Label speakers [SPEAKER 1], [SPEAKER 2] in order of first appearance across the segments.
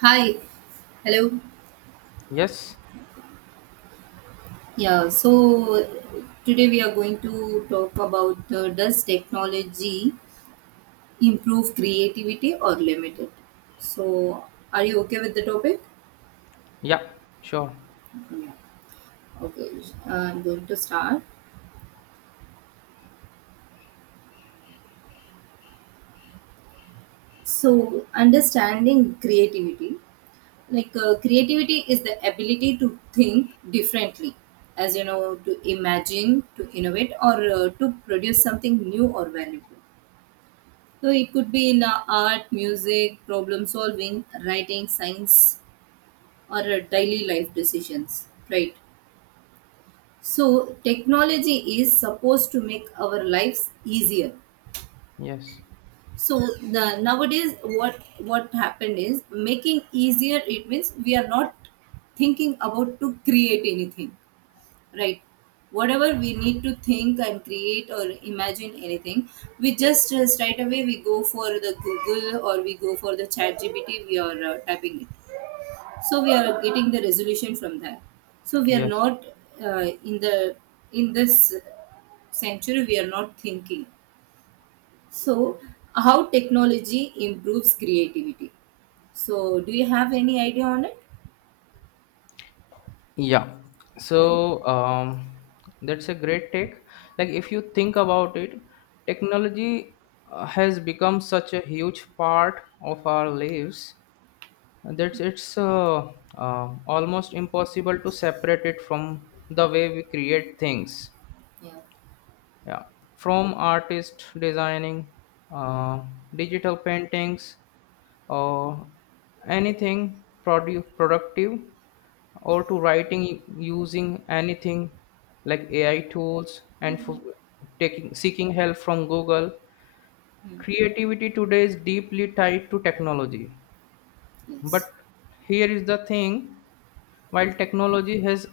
[SPEAKER 1] Hi, hello.
[SPEAKER 2] Yes.
[SPEAKER 1] Yeah, so today we are going to talk about does technology improve creativity or limit it? So, are you okay with the topic?
[SPEAKER 2] Yeah. Sure.
[SPEAKER 1] Yeah. Okay, I'm going to start. So, understanding creativity like creativity is the ability to think differently, as you know, to imagine, to innovate, or to produce something new or valuable. So it could be in art, music, problem solving, writing, science, or daily life decisions, right? So technology is supposed to make our lives easier.
[SPEAKER 2] Yes.
[SPEAKER 1] So the, nowadays, what happened is making easier. It means we are not thinking about to create anything, right? Whatever we need to think and create or imagine anything, we just straight away we go for the Google or we go for the chat GPT, we are typing it, so we are getting the resolution from that. So we are
[SPEAKER 2] Yes.
[SPEAKER 1] not in the in this century we are not thinking. So how technology improves creativity, so do you have any idea on it?
[SPEAKER 2] Yeah. So that's a great take. Like, if you think about it, technology has become such a huge part of our lives that it's almost impossible to separate it from the way we create things.
[SPEAKER 1] Yeah.
[SPEAKER 2] Yeah. From artists designing, uh, digital paintings, or anything productive, or to writing using anything like AI tools, and for taking seeking help from Google.
[SPEAKER 1] Hmm.
[SPEAKER 2] Creativity today is deeply tied to technology, but
[SPEAKER 1] Yes.
[SPEAKER 2] here is the thing: while technology has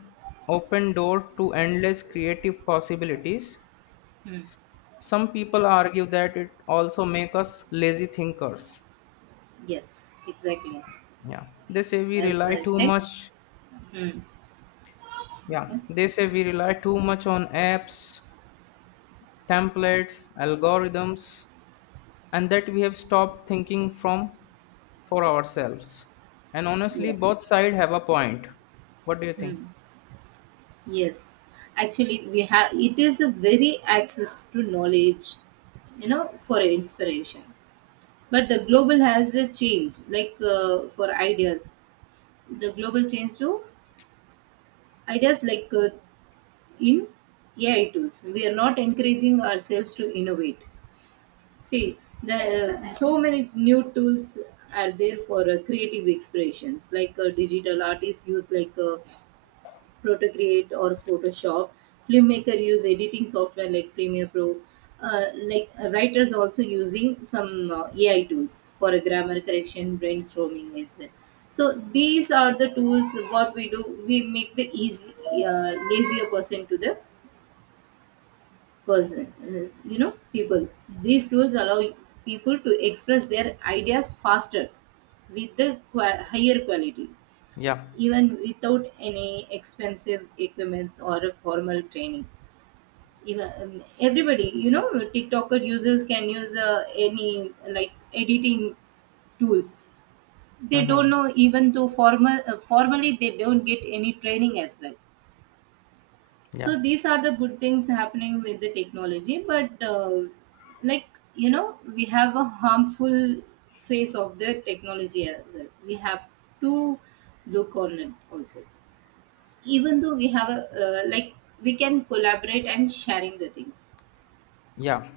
[SPEAKER 2] opened door to endless creative possibilities,
[SPEAKER 1] Hmm.
[SPEAKER 2] some people argue that it also make us lazy thinkers.
[SPEAKER 1] Yes, exactly,
[SPEAKER 2] yeah they say we
[SPEAKER 1] as
[SPEAKER 2] rely
[SPEAKER 1] I
[SPEAKER 2] too
[SPEAKER 1] said.
[SPEAKER 2] much
[SPEAKER 1] Hmm.
[SPEAKER 2] Yeah,
[SPEAKER 1] Okay.
[SPEAKER 2] they say we rely too much on apps, templates, algorithms, and that we have stopped thinking from for ourselves. And honestly,
[SPEAKER 1] Yes,
[SPEAKER 2] both sides have a point. What do you think?
[SPEAKER 1] yes. Actually, we have it is a very access to knowledge, you know, for inspiration. But the global has a change, like for ideas, the global change to ideas like in AI tools. We are not encouraging ourselves to innovate. See, the so many new tools are there for creative expressions, like digital artists use like. Protocreate or Photoshop. Filmmaker use editing software like Premiere Pro. Writers also using some AI tools for a grammar correction, brainstorming, etc. So these are the tools. What we do, we make the easy lazier person to the person. You know, people. These tools allow people to express their ideas faster with the higher quality
[SPEAKER 2] Yeah.
[SPEAKER 1] even without any expensive equipments or a formal training. Even everybody, you know, tiktoker users can use any like editing tools. They don't
[SPEAKER 2] Mm-hmm.
[SPEAKER 1] know even though formally they don't get any training as well. So
[SPEAKER 2] Yeah.
[SPEAKER 1] these are the good things happening with the technology, but like, you know, we have a harmful face of the technology as well. We have to look on it also. Even though we have a like, we can collaborate and sharing the things,
[SPEAKER 2] Yeah.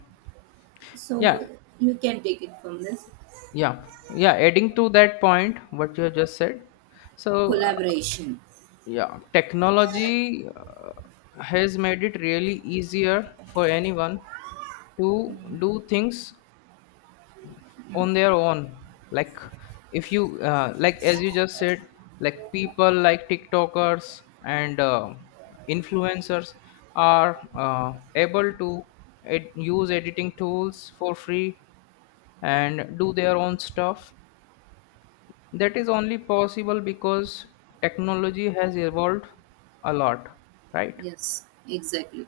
[SPEAKER 1] so
[SPEAKER 2] Yeah.
[SPEAKER 1] you can take it from this
[SPEAKER 2] Yeah. Yeah. Adding to that point, what you have just said. So,
[SPEAKER 1] collaboration.
[SPEAKER 2] yeah, technology has made it really easier for anyone to do things on their own. Like, if you like, as you just said, like, people like tiktokers and influencers are able to use editing tools for free and do their own stuff. That is only possible because technology has evolved a lot, right?
[SPEAKER 1] Yes, exactly.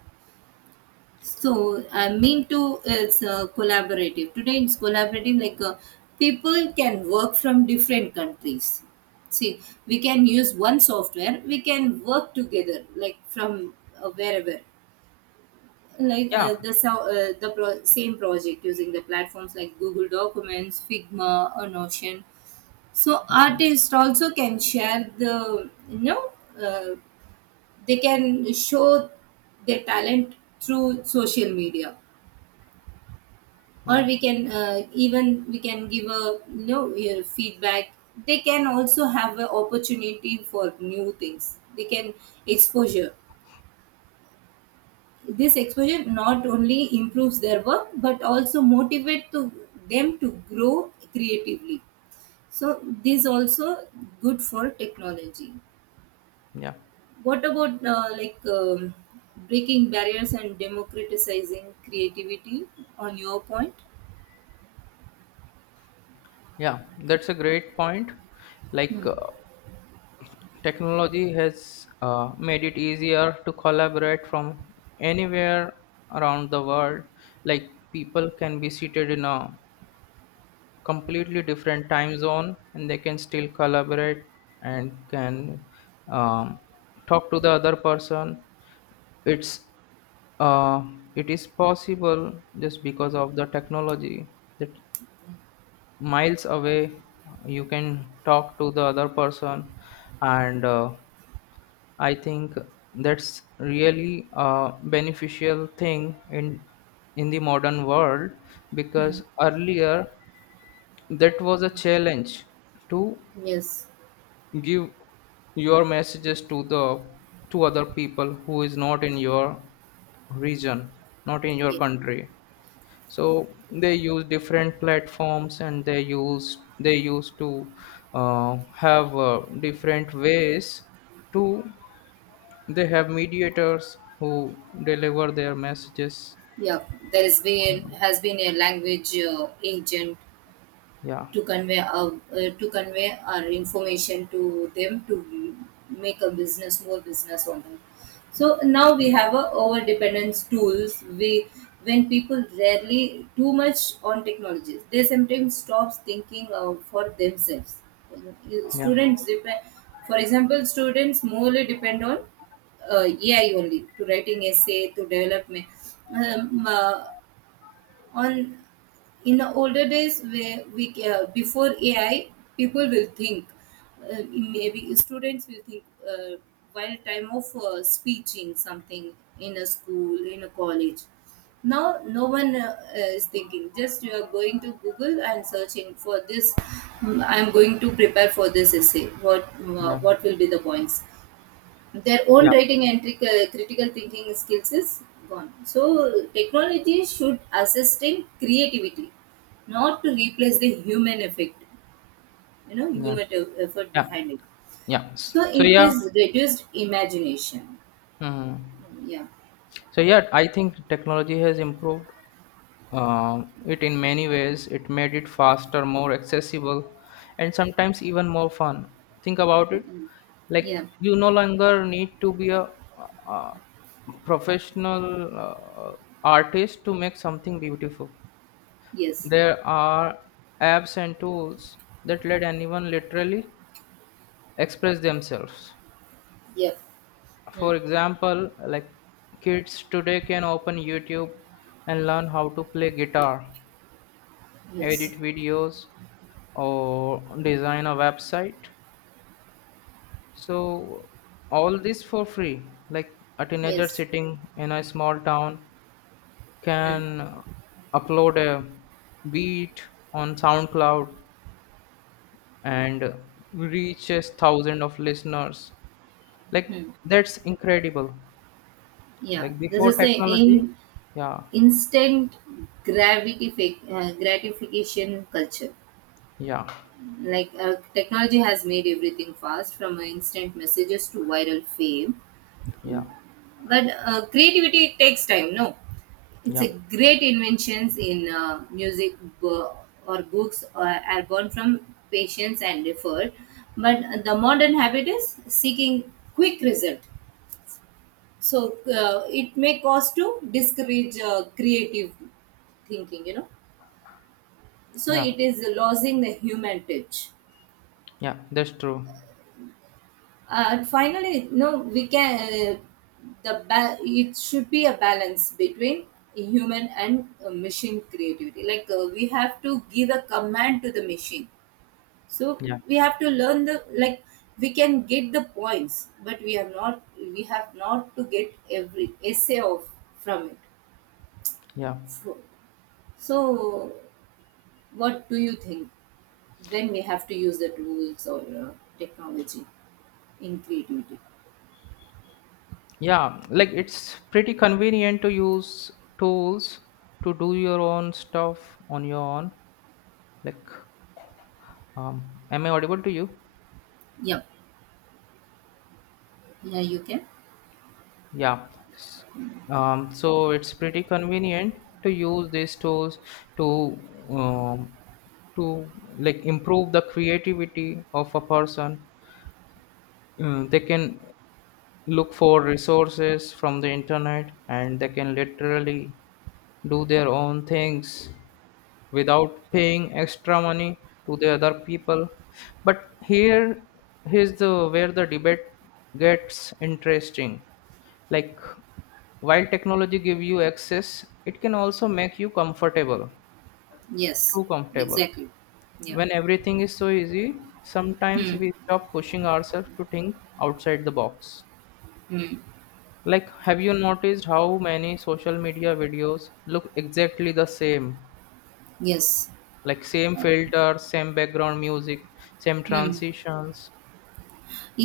[SPEAKER 1] So I mean to it's collaborative today. It's collaborative like people can work from different countries. See, we can use one software, we can work together like from wherever, like
[SPEAKER 2] Yeah.
[SPEAKER 1] the so- the pro- same project using the platforms like Google Documents, Figma, or Notion. So
[SPEAKER 2] Mhm.
[SPEAKER 1] artists also can share, the you know, uh, they can show their talent through social media, or
[SPEAKER 2] Yeah,
[SPEAKER 1] we can even we can give a you know your feedback. They can also have an opportunity for new things. They can exposure. This exposure not only improves their work but also motivate to them to grow creatively. So this also good for technology.
[SPEAKER 2] yeah,
[SPEAKER 1] What about breaking barriers and democratizing creativity on your point?
[SPEAKER 2] yeah, that's a great point. Like technology has made it easier to collaborate from anywhere around the world. Like, people can be seated in a completely different time zone and they can still collaborate and can um, talk to the other person. It's uh, it is possible just because of the technology that miles away you can talk to the other person. And I think that's really a beneficial thing in the modern world,
[SPEAKER 1] Hmm.
[SPEAKER 2] because earlier that was a challenge to
[SPEAKER 1] Yes.
[SPEAKER 2] give your messages to the to other people who is not in your region, not in your
[SPEAKER 1] Yeah.
[SPEAKER 2] country. So they use different platforms and they used to have different ways to they have mediators who deliver their messages.
[SPEAKER 1] Yeah. There has been a language agent
[SPEAKER 2] Yeah,
[SPEAKER 1] to convey to convey our information to them, to make a business more business on them. So now we
[SPEAKER 2] yeah,
[SPEAKER 1] have a over dependence tools. We, when people rarely too much on technologies, they sometimes stops thinking for themselves.
[SPEAKER 2] yeah,
[SPEAKER 1] Students depend, for example, students morely depend on uh, AI only to writing essay to development um, uh, on in the older days where we before AI, people will think maybe students will think uh, while time of speaking something in a school in a college. Now no one is thinking. Just you are going to Google and searching for this. "Hmm, I am going to prepare for this essay,
[SPEAKER 2] yeah,
[SPEAKER 1] what will be the points." Their own writing and critical thinking skills is gone. So technology should assist in creativity, not to replace the human effect, you know,
[SPEAKER 2] yeah,
[SPEAKER 1] effort
[SPEAKER 2] yeah,
[SPEAKER 1] behind it.
[SPEAKER 2] yeah.
[SPEAKER 1] So
[SPEAKER 2] So
[SPEAKER 1] it
[SPEAKER 2] yeah.
[SPEAKER 1] is reduced imagination.
[SPEAKER 2] Mhm.
[SPEAKER 1] Yeah.
[SPEAKER 2] So yeah, I think technology has improved it in many ways. It made it faster, more accessible, and sometimes even more fun. Think about it.
[SPEAKER 1] Mm.
[SPEAKER 2] Like,
[SPEAKER 1] Yeah.
[SPEAKER 2] you no longer need to be a uh, professional uh, artist to make something beautiful.
[SPEAKER 1] Yes.
[SPEAKER 2] There are apps and tools that let anyone literally express themselves.
[SPEAKER 1] Yep. Mm.
[SPEAKER 2] For example, like, kids today can open YouTube and learn how to play guitar,
[SPEAKER 1] Yes.
[SPEAKER 2] edit videos, or design a website. So, all this for free. Like, a teenager
[SPEAKER 1] Yes.
[SPEAKER 2] sitting in a small town
[SPEAKER 1] Mm.
[SPEAKER 2] can upload a beat on SoundCloud and reaches thousands of listeners. Like,
[SPEAKER 1] Mm.
[SPEAKER 2] that's incredible.
[SPEAKER 1] Yeah.
[SPEAKER 2] Like,
[SPEAKER 1] This
[SPEAKER 2] before
[SPEAKER 1] is the
[SPEAKER 2] technology.
[SPEAKER 1] in
[SPEAKER 2] Yeah.
[SPEAKER 1] instant gratification culture,
[SPEAKER 2] Yeah.
[SPEAKER 1] like technology has made everything fast from instant messages to viral fame,
[SPEAKER 2] Yeah,
[SPEAKER 1] but creativity it takes time, no? It's
[SPEAKER 2] yeah,
[SPEAKER 1] a great inventions in music, bo- or books are born from patience and effort. But the modern habit is seeking quick result. So it may cause to discourage creative thinking, you know. So
[SPEAKER 2] yeah,
[SPEAKER 1] it is losing the human touch.
[SPEAKER 2] yeah, that's true.
[SPEAKER 1] And finally no, we can it should be a balance between human and machine creativity, like we have to give a command to the machine. So
[SPEAKER 2] Yeah,
[SPEAKER 1] we have to learn the, like we can get the points but we are not, we have not to get every essay of from it.
[SPEAKER 2] yeah,
[SPEAKER 1] So, so what do you think, when we have to use the tools or technology in creativity?
[SPEAKER 2] yeah. Like, it's pretty convenient to use tools to do your own stuff on your own. Like, am I audible to you?
[SPEAKER 1] Yeah, yeah, you can.
[SPEAKER 2] Yeah. S- so, it's pretty convenient to use these tools to to, like, improve the creativity of a person. They can look for resources from the internet and they can literally do their own things without paying extra money to the other people. But here, here's the where the debate gets interesting. Like, while technology give you access, it can also make you comfortable,
[SPEAKER 1] Yes,
[SPEAKER 2] too comfortable.
[SPEAKER 1] exactly. Yeah.
[SPEAKER 2] When everything is so easy, sometimes
[SPEAKER 1] Hmm.
[SPEAKER 2] we stop pushing ourselves to think outside the box.
[SPEAKER 1] Hmm.
[SPEAKER 2] Like, have you noticed how many social media videos look exactly the same?
[SPEAKER 1] Yes.
[SPEAKER 2] Like, same
[SPEAKER 1] And-
[SPEAKER 2] filter, same background music, same
[SPEAKER 1] Hmm.
[SPEAKER 2] transitions.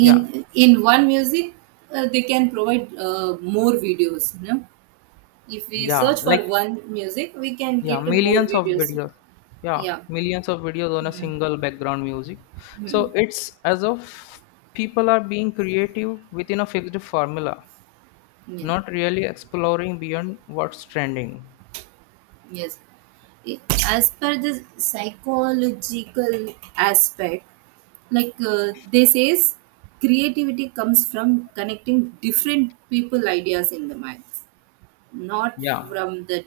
[SPEAKER 2] Yeah,
[SPEAKER 1] In one music, they can provide more videos. You know? If we
[SPEAKER 2] yeah,
[SPEAKER 1] search
[SPEAKER 2] like,
[SPEAKER 1] for one music, we can
[SPEAKER 2] yeah,
[SPEAKER 1] get more
[SPEAKER 2] millions of
[SPEAKER 1] videos.
[SPEAKER 2] videos. Yeah,
[SPEAKER 1] Yeah.
[SPEAKER 2] millions of videos on a
[SPEAKER 1] Hmm.
[SPEAKER 2] single background music.
[SPEAKER 1] Hmm.
[SPEAKER 2] So it's as of people are being creative within a fixed formula,
[SPEAKER 1] Yes.
[SPEAKER 2] not really exploring beyond what's trending.
[SPEAKER 1] Yes. I- As per the psychological aspect, like they says, creativity comes from connecting different people ideas in the mind, not
[SPEAKER 2] Yeah.
[SPEAKER 1] from the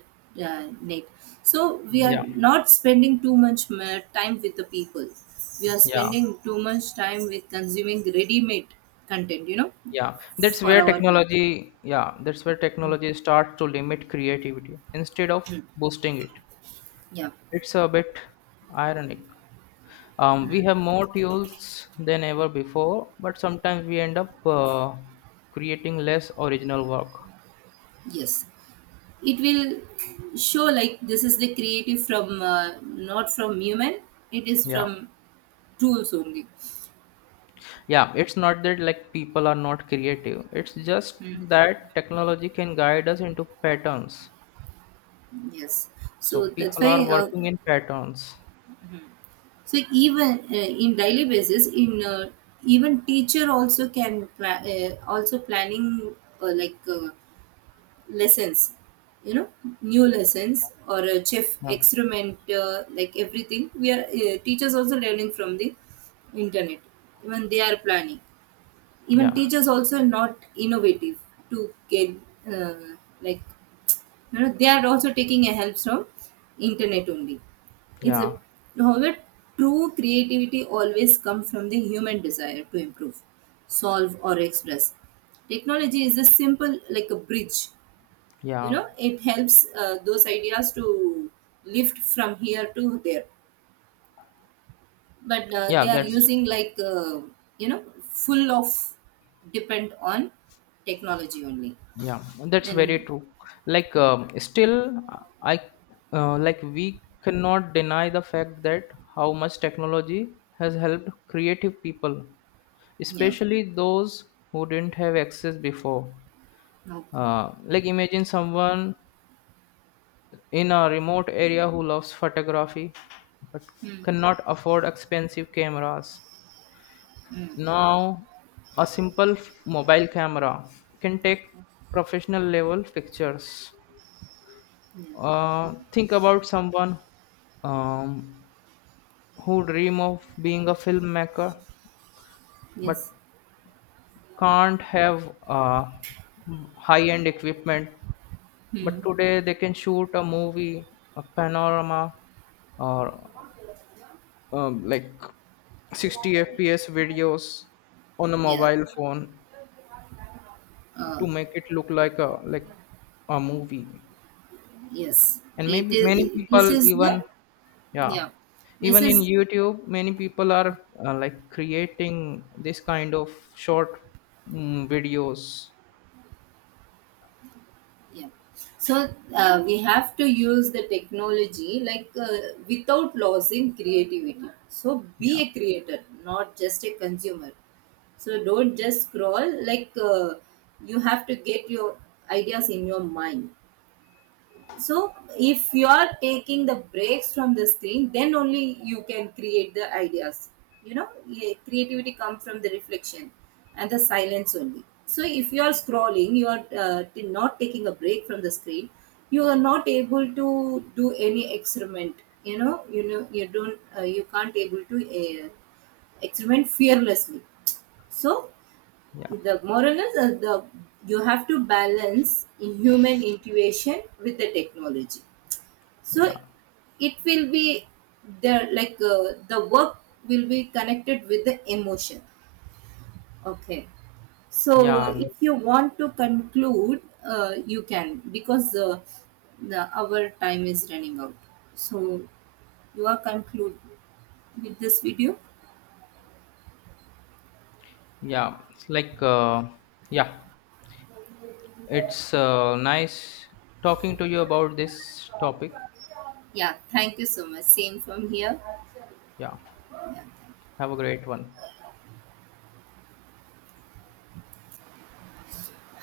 [SPEAKER 1] net. So we are
[SPEAKER 2] Yeah.
[SPEAKER 1] not spending too much time with the people. We are
[SPEAKER 2] Yeah.
[SPEAKER 1] spending too much time with consuming ready-made content, you know, for our brain.
[SPEAKER 2] Yeah, that's where technology starts to limit creativity instead of
[SPEAKER 1] Mhm.
[SPEAKER 2] boosting it.
[SPEAKER 1] Yeah.
[SPEAKER 2] It's a bit ironic. We have more tools than ever before, but sometimes we end up creating less original work.
[SPEAKER 1] Yes. It will show like this is the creative from not from human. It is
[SPEAKER 2] Yeah.
[SPEAKER 1] from tools only.
[SPEAKER 2] Yeah, it's not that like people are not creative, it's just that technology can guide us into patterns.
[SPEAKER 1] Yes.
[SPEAKER 2] So
[SPEAKER 1] So that's
[SPEAKER 2] people are
[SPEAKER 1] why.
[SPEAKER 2] working in patterns.
[SPEAKER 1] So even in daily basis in even teacher also can also planning uh, like uh, lessons, you know, new lessons or a chef
[SPEAKER 2] Yeah,
[SPEAKER 1] experiment, like everything we are teachers also learning from the internet. Even they are planning, even
[SPEAKER 2] yeah,
[SPEAKER 1] teachers also not innovative to get uh, like, you know, they are also taking a help from internet only. It's a,
[SPEAKER 2] yeah,
[SPEAKER 1] however, true creativity always comes from the human desire to improve, solve or express. Technology is a simple like a bridge. You
[SPEAKER 2] yeah,
[SPEAKER 1] know, it helps those ideas to lift from here to there, but
[SPEAKER 2] yeah.
[SPEAKER 1] they are
[SPEAKER 2] That's
[SPEAKER 1] using like you know, full of depend on technology only.
[SPEAKER 2] Yeah, that's very
[SPEAKER 1] And
[SPEAKER 2] true. Like, still, I like, we cannot deny the fact that how much technology has helped creative people,
[SPEAKER 1] yeah,
[SPEAKER 2] especially those who didn't have access before.
[SPEAKER 1] okay.
[SPEAKER 2] Like, imagine someone in a remote area who loves photography, but
[SPEAKER 1] Hmm.
[SPEAKER 2] cannot afford expensive cameras.
[SPEAKER 1] Hmm.
[SPEAKER 2] Now, a simple mobile camera can take
[SPEAKER 1] Okay.
[SPEAKER 2] professional level pictures.
[SPEAKER 1] Yeah.
[SPEAKER 2] Think about someone um, who dream of being a filmmaker, but
[SPEAKER 1] Yes.
[SPEAKER 2] can't have high end equipment. But today they can shoot a movie, a panorama, or like, 60 fps videos on a
[SPEAKER 1] Yeah.
[SPEAKER 2] mobile phone
[SPEAKER 1] Uh,
[SPEAKER 2] to make it look like a like movie.
[SPEAKER 1] yes.
[SPEAKER 2] And
[SPEAKER 1] It
[SPEAKER 2] maybe many
[SPEAKER 1] is.
[SPEAKER 2] people,
[SPEAKER 1] This is
[SPEAKER 2] even
[SPEAKER 1] the,
[SPEAKER 2] yeah,
[SPEAKER 1] yeah. This
[SPEAKER 2] even in
[SPEAKER 1] is,
[SPEAKER 2] YouTube many people are like, creating this kind of short, videos.
[SPEAKER 1] yeah. So we have to use the technology like without losing creativity. So be
[SPEAKER 2] Yeah.
[SPEAKER 1] a creator, not just a consumer. So don't just scroll. Like you have to get your ideas in your mind. So if you are taking the breaks from this thing, then only you can create the ideas, you know. Yeah, creativity comes from the reflection and the silence only. So if you are scrolling, you are not taking a break from the screen, you are not able to do any experiment. You know, you know, you don't you can't able to uh, experiment fearlessly. So
[SPEAKER 2] Yeah.
[SPEAKER 1] the moral is the you have to balance in human intuition with the technology. So
[SPEAKER 2] Yeah.
[SPEAKER 1] it will be there like the work will be connected with the emotion. Okay. So,
[SPEAKER 2] Yeah.
[SPEAKER 1] if you want to conclude, you can, because the our time is running out. So, you are conclude with this video.
[SPEAKER 2] Yeah, it's like yeah, it's nice talking to you about this topic.
[SPEAKER 1] Yeah, thank you so much. Same from here.
[SPEAKER 2] Yeah, have a great one.